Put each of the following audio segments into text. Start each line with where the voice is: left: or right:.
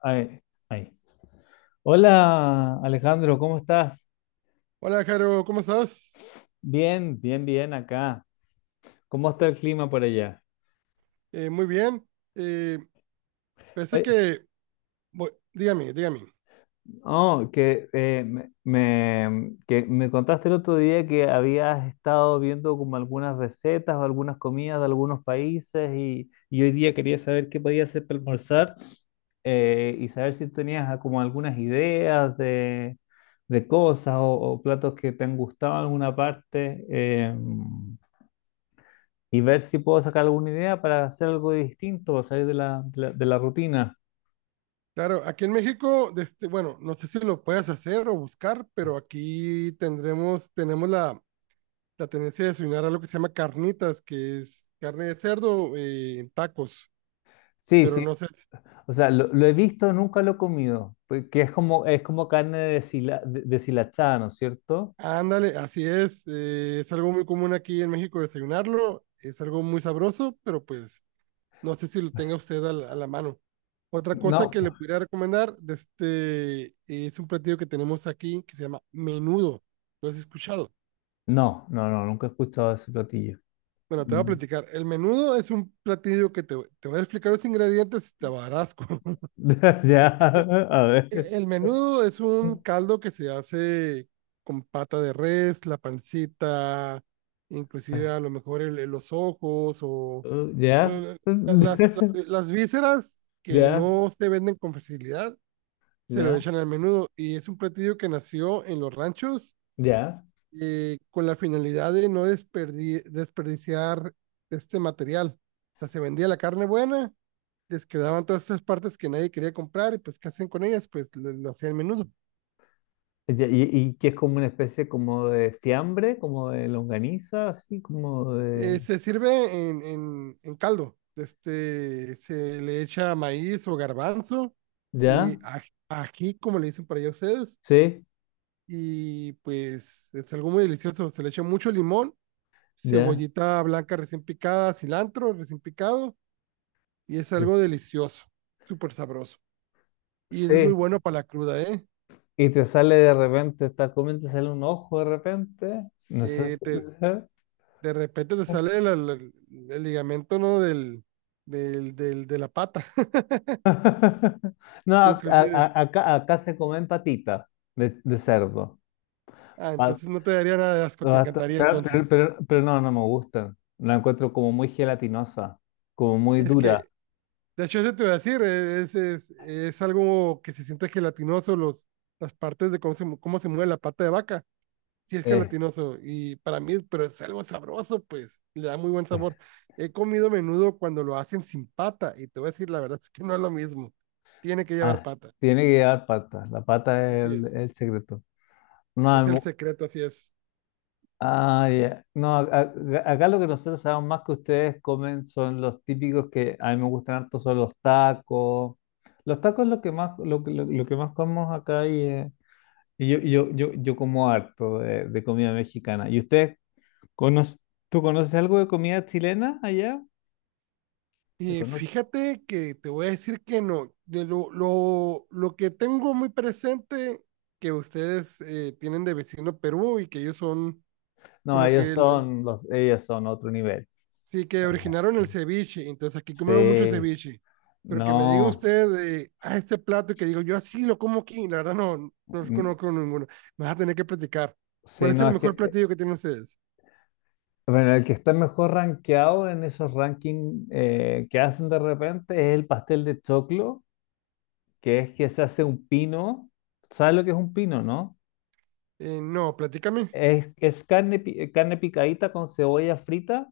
left: Ay, ay. Hola Alejandro, ¿cómo estás?
right: Hola, Jaro, ¿cómo estás?
left: Bien, bien, bien acá. ¿Cómo está el clima por allá?
right: Muy bien. Eh, pensé
left: Oye,
right: que, Dígame, dígame.
left: que me contaste el otro día que habías estado viendo como algunas recetas o algunas comidas de algunos países y hoy día quería saber qué podía hacer para almorzar y saber si tenías como algunas ideas de cosas o platos que te han gustado en alguna parte. Y ver si puedo sacar alguna idea para hacer algo distinto, para salir de la rutina.
right: Claro, aquí en México, bueno, no sé si lo puedas hacer o buscar, pero aquí tenemos la tendencia de desayunar algo que se llama carnitas, que es carne de cerdo en tacos,
left: Sí,
right: pero
left: sí.
right: no sé.
left: O sea, lo he visto, nunca lo he comido, porque es como carne deshilachada, ¿no es cierto?
right: Ándale, así es. Eh, es algo muy común aquí en México desayunarlo, es algo muy sabroso, pero pues no sé si lo tenga usted a la mano. Otra cosa que
left: No,
right: le pudiera recomendar es un platillo que tenemos aquí que se llama menudo. ¿Lo has escuchado?
left: no, no, no, nunca he escuchado ese platillo.
right: Bueno, te voy a
left: Mm.
right: platicar. El menudo es un platillo que te voy a explicar los ingredientes y te va a dar asco.
left: Ya, a ver.
right: El menudo es un caldo que se hace con pata de res, la pancita, inclusive a lo mejor los ojos o
left: Ya,
right: eh, las vísceras que
left: ya,
right: no se venden con facilidad, se lo
left: ya,
right: echan al menudo, y es un platillo que nació en los ranchos
left: ya.
right: con la finalidad de no desperdiciar este material. O sea, se vendía la carne buena, les quedaban todas esas partes que nadie quería comprar y pues ¿qué hacen con ellas? Pues lo hacían al menudo.
left: Ya. Y que es como una especie como de fiambre, como de longaniza, así como de...
right: Se sirve en, en caldo, se le echa maíz o garbanzo y
left: ¿Ya?
right: ají, como le dicen para allá ustedes,
left: Sí,
right: y pues es algo muy delicioso, se le echa mucho limón,
left: ya.
right: cebollita blanca recién picada, cilantro recién picado, y es
left: Sí.
right: algo delicioso, súper sabroso. Y es muy
left: Sí,
right: bueno para la cruda, ¿eh?
left: y te sale de repente, estás comiendo, te sale un ojo de repente. No sé
right: Eh, te, de repente te sale el ligamento, ¿no? De la pata,
left: No,
right: inclusive.
left: acá, acá se comen patitas de cerdo.
right: Ah,
left: Pa-
right: entonces no te daría nada de asco, te encantaría
left: Pero,
right: entonces.
left: no, no me gustan. La encuentro como muy gelatinosa, como muy
right: Es
left: dura.
right: que, de hecho, eso te voy a decir, es algo que se siente gelatinoso, las partes de cómo se, cómo se mueve la pata de vaca. Sí, es
left: Eh,
right: gelatinoso y para mí, pero es algo sabroso, pues, le da muy buen
left: eh,
right: sabor. He comido menudo cuando lo hacen sin pata y te voy a decir la verdad, es que no es lo mismo. Tiene que llevar
left: ah,
right: pata.
left: tiene que llevar pata. La pata es
right: Así es.
left: el secreto.
right: Es el
left: No,
right: secreto, así es.
left: ah, ya. No, acá lo que nosotros sabemos más que ustedes comen son los típicos que a mí me gustan harto, son los tacos. Los tacos es lo que más, lo que más comemos acá y, yo como harto de comida mexicana. ¿Y conoce, tú conoces algo de comida chilena allá? ¿Se
right: Y
left: conoce?
right: fíjate que te voy a decir que no. De lo que tengo muy presente que ustedes tienen de vecino Perú y que ellos son
left: No,
right: como
left: ellos
right: que
left: son ellos son otro nivel.
right: sí, que originaron el ceviche, entonces aquí comemos mucho
left: Sí,
right: ceviche. Pero que me diga
left: no,
right: usted de este plato que digo, yo así lo como aquí, la verdad no, no
left: mm,
right: conozco ninguno. Me vas a tener que platicar. ¿Cuál
left: sí,
right: es
left: no,
right: el
left: es que
right: mejor platillo que tienen ustedes?
left: bueno, el que está mejor rankeado en esos rankings que hacen de repente es el pastel de choclo, que es que se hace un pino. ¿Sabes lo que es un pino, no?
right: No, platícame.
left: Es carne, carne picadita con cebolla frita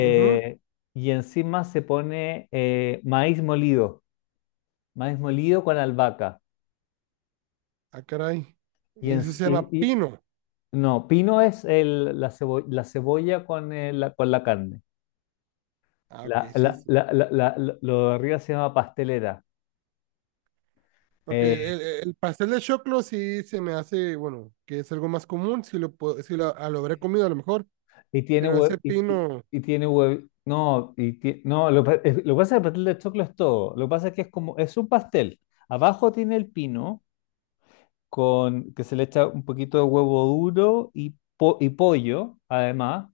right: Ujú.
left: y encima se pone maíz molido con albahaca.
right: Ah, caray.
left: Y, en-
right: Eso se llama
left: y- y-
right: pino.
left: no, pino es la cebolla con, con la carne.
right: Ah, ok, sí, sí.
left: Lo de arriba se llama pastelera.
right: Ok,
left: Eh,
right: el el pastel de choclo sí se me hace, bueno, que es algo más común, si lo, puedo- si lo, ah, lo habré comido a lo mejor,
left: Y tiene
right: pero ese
left: hue- y, y-
right: pino
left: y tiene hue- No, no, lo que pasa es que el pastel de choclo es todo. Lo que pasa es que es como, es un pastel. Abajo tiene el pino, con, que se le echa un poquito de huevo duro y pollo, además.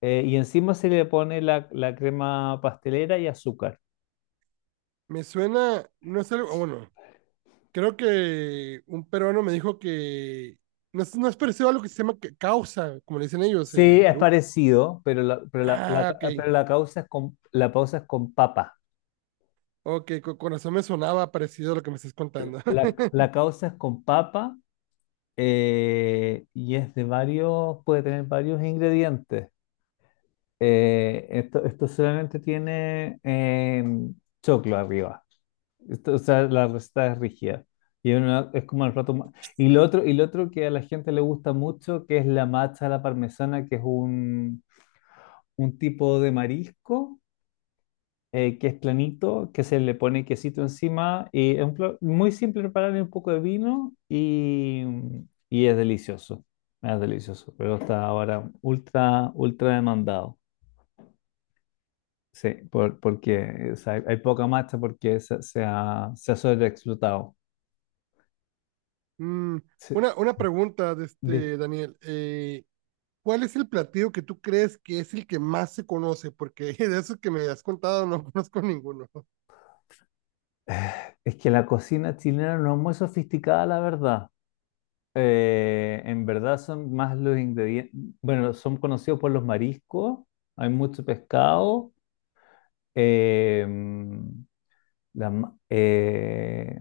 left: Y encima se le pone la crema pastelera y azúcar.
right: me suena, no es algo, bueno, creo que un peruano me dijo que no es, no es parecido a lo que se llama causa, como le dicen ellos
left: Sí,
right: en
left: es
right: Perú.
left: parecido,
right: Ah, ok.
left: pero la causa es con, la causa es con papa.
right: Ok, con razón me sonaba parecido a lo que me estás contando.
left: La la causa es con papa y es de varios, puede tener varios ingredientes. Esto solamente tiene choclo arriba. O sea, la receta es rígida. Es como el plato más... y lo otro que a la gente le gusta mucho, que es la macha a la parmesana, que es un tipo de marisco que es planito, que se le pone quesito encima y es un muy simple prepararle un poco de vino y es delicioso, pero está ahora ultra, ultra demandado. Sí, porque o sea, hay poca marcha porque se ha sobreexplotado.
right: Mm,
left: Sí,
right: una
left: sí.
right: pregunta
left: de-
right: Daniel. ¿Cuál es el platillo que tú crees que es el que más se conoce? Porque de esos que me has contado no conozco ninguno.
left: es que la cocina chilena no es muy sofisticada, la verdad. En verdad son más los ingredientes, bueno, son conocidos por los mariscos, hay mucho pescado. Em, la, ma- eh,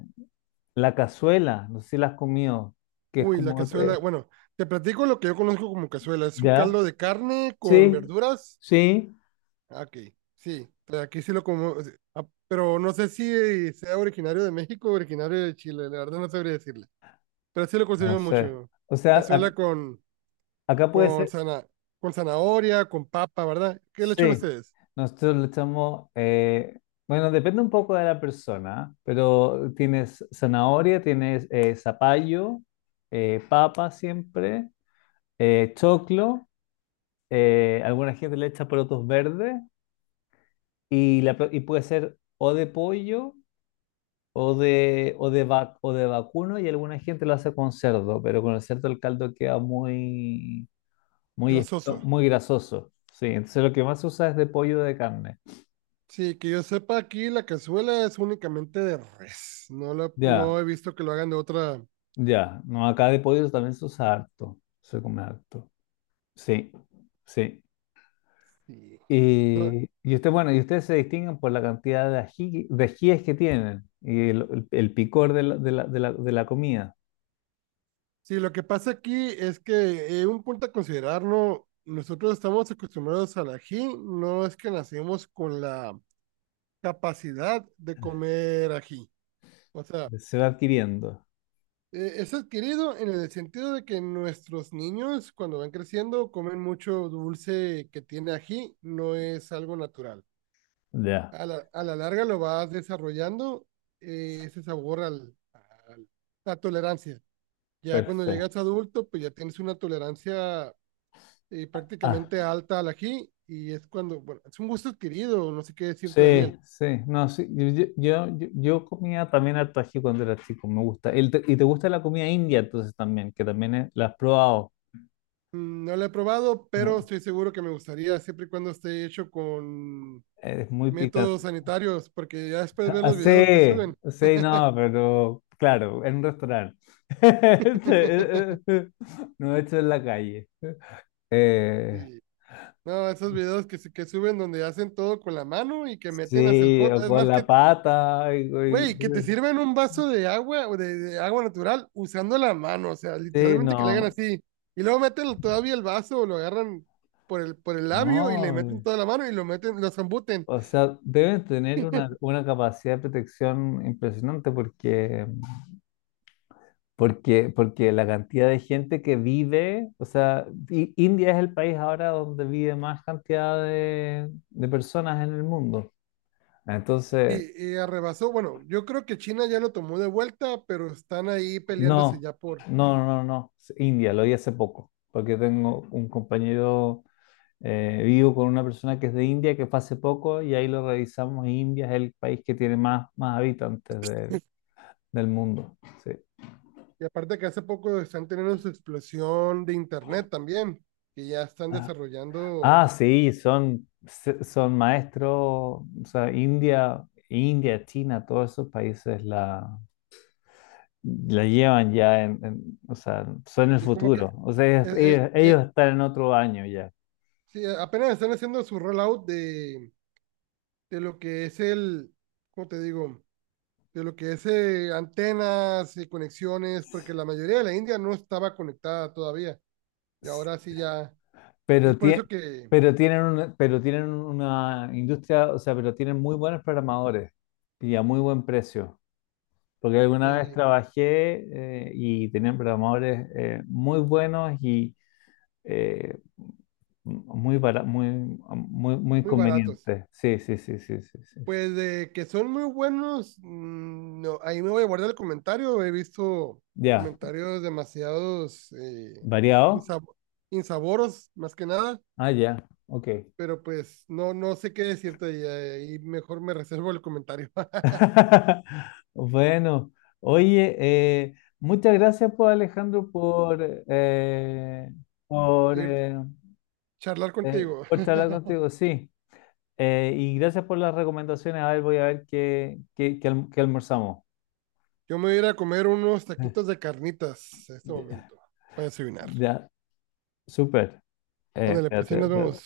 left: la cazuela, no sé si la has comido, que es
right: Uy, la
left: como,
right: cazuela. Bueno, te platico lo que yo conozco como cazuela. Es un
left: ¿ya?
right: caldo de carne con
left: Sí,
right: verduras.
left: sí,
right: Ah, ok, sí, pero aquí sí lo como, o sea, pero no sé si sea originario de México o originario de Chile, la verdad no sabría decirle, pero sí lo
left: no
right: consumimos
left: sé.
right: mucho.
left: O sea,
right: Cazuela
left: acá puede
right: con,
left: ser,
right: zana- con zanahoria, con papa, ¿verdad? ¿Qué le echan
left: sí,
right: ustedes?
left: nosotros le echamos, bueno, depende un poco de la persona, ¿ah? Pero tienes zanahoria, tienes zapallo, papa siempre, choclo, alguna gente le echa porotos verdes. Y puede ser o de pollo o o de vacuno y alguna gente lo hace con cerdo, pero con el cerdo el caldo queda muy,
right: Grasoso.
left: muy grasoso. Sí, entonces lo que más se usa es de pollo o de carne.
right: Sí, que yo sepa aquí la cazuela es únicamente de res, no,
left: Ya,
right: no he visto que lo hagan de otra,
left: ya. No, acá de pollo también se usa harto. Se come harto. Sí, sí.
right: sí. No,
left: Y y usted, bueno, y ustedes se distinguen por la cantidad de ají, de ajíes que tienen y el picor de la comida.
right: sí, lo que pasa aquí es que un punto a considerar, ¿no? Nosotros estamos acostumbrados al ají, no es que nacemos con la capacidad de comer ají. O sea,
left: Se va adquiriendo.
right: es adquirido en el sentido de que nuestros niños cuando van creciendo comen mucho dulce que tiene ají, no es algo natural.
left: Ya.
right: A la larga lo vas desarrollando ese sabor al- la tolerancia. Ya cuando
left: Perfecto.
right: llegas adulto, pues ya tienes una tolerancia y
left: Ah,
right: prácticamente alta al ají y es cuando, bueno, es un gusto adquirido, no sé qué decirte,
left: sí,
right: Daniel.
left: sí. No, sí. Yo comía también harto ají cuando era chico, me gusta. Y te gusta la comida india entonces también, que también la has probado.
right: Mm, no lo he probado, pero
left: No,
right: estoy seguro que me gustaría siempre y cuando esté hecho con
left: es muy picante.
right: métodos sanitarios, porque ya después ver
left: Ah,
right: los videos que
left: sí,
right: suben.
left: sí, no, pero claro, en un restaurante. No hecho en la calle. Eh,
right: Sí. No, esos videos que suben donde hacen todo con la mano y que meten hacia el
left: sí,
right: fondo.
left: o
right: Es
left: con
right: más
left: la
right: que
left: pata.
right: güey, que te sirven un vaso de agua o de agua natural usando la mano, o sea,
left: Sí,
right: literalmente que le hagan
left: no.
right: así. Y luego meten todavía el vaso o lo agarran por por el labio y le meten
left: No,
right: toda la mano y lo meten, lo zambuten.
left: o sea, deben tener una capacidad de protección impresionante porque, porque, porque la cantidad de gente que vive, o sea, India es el país ahora donde vive más cantidad de personas en el mundo. Entonces,
right: Arrebasó, bueno, yo creo que China ya lo tomó de vuelta, pero están ahí peleándose
left: no,
right: ya por.
left: no, no, no, es India, lo vi hace poco, porque tengo un compañero, vivo con una persona que es de India, que fue hace poco, y ahí lo revisamos, y India es el país que tiene más, más habitantes del mundo. Sí.
right: Y aparte que hace poco están teniendo su explosión de internet también, que ya están desarrollando,
left: Ah, sí, son, son maestros, o sea, India, India, China, todos esos países la llevan ya o sea, son el
right: y como que,
left: futuro. O sea,
right: eh, eh,
left: ellos están en otro año ya.
right: sí, apenas están haciendo su rollout de lo que es el, ¿cómo te digo? De lo que es antenas y conexiones, porque la mayoría de la India no estaba conectada todavía. Y
left: S-
right: ahora sí ya, es
left: Pero,
right: por eso que
left: pero tienen una industria, o sea, pero tienen muy buenos programadores y a muy buen precio. Porque alguna vez
right: eh,
left: trabajé y tenían programadores muy buenos eh, muy, muy
right: muy baratos.
left: conveniente. Sí, sí, sí, sí, sí, sí, sí.
right: Pues de que son muy buenos, mm, no, ahí me voy a guardar el comentario. He visto
left: Ya,
right: comentarios demasiados
left: variado.
right: insab- insaboros, más que nada,
left: Ah, ya, ok.
right: pero pues no, no sé qué decirte y ahí mejor me reservo el comentario.
left: Bueno, oye, muchas gracias por Alejandro por,
right: Seguirte-
left: eh,
right: Charlar contigo.
left: por charlar contigo, sí. Y gracias por las recomendaciones. A ver, voy a ver qué qué almorzamos.
right: Yo me voy a ir a comer unos taquitos de carnitas en este momento para desayunar.
left: Ya, súper.
right: Ándale, pues sí,
left: Espérate,
right: nos
left: espérate.
right: vemos.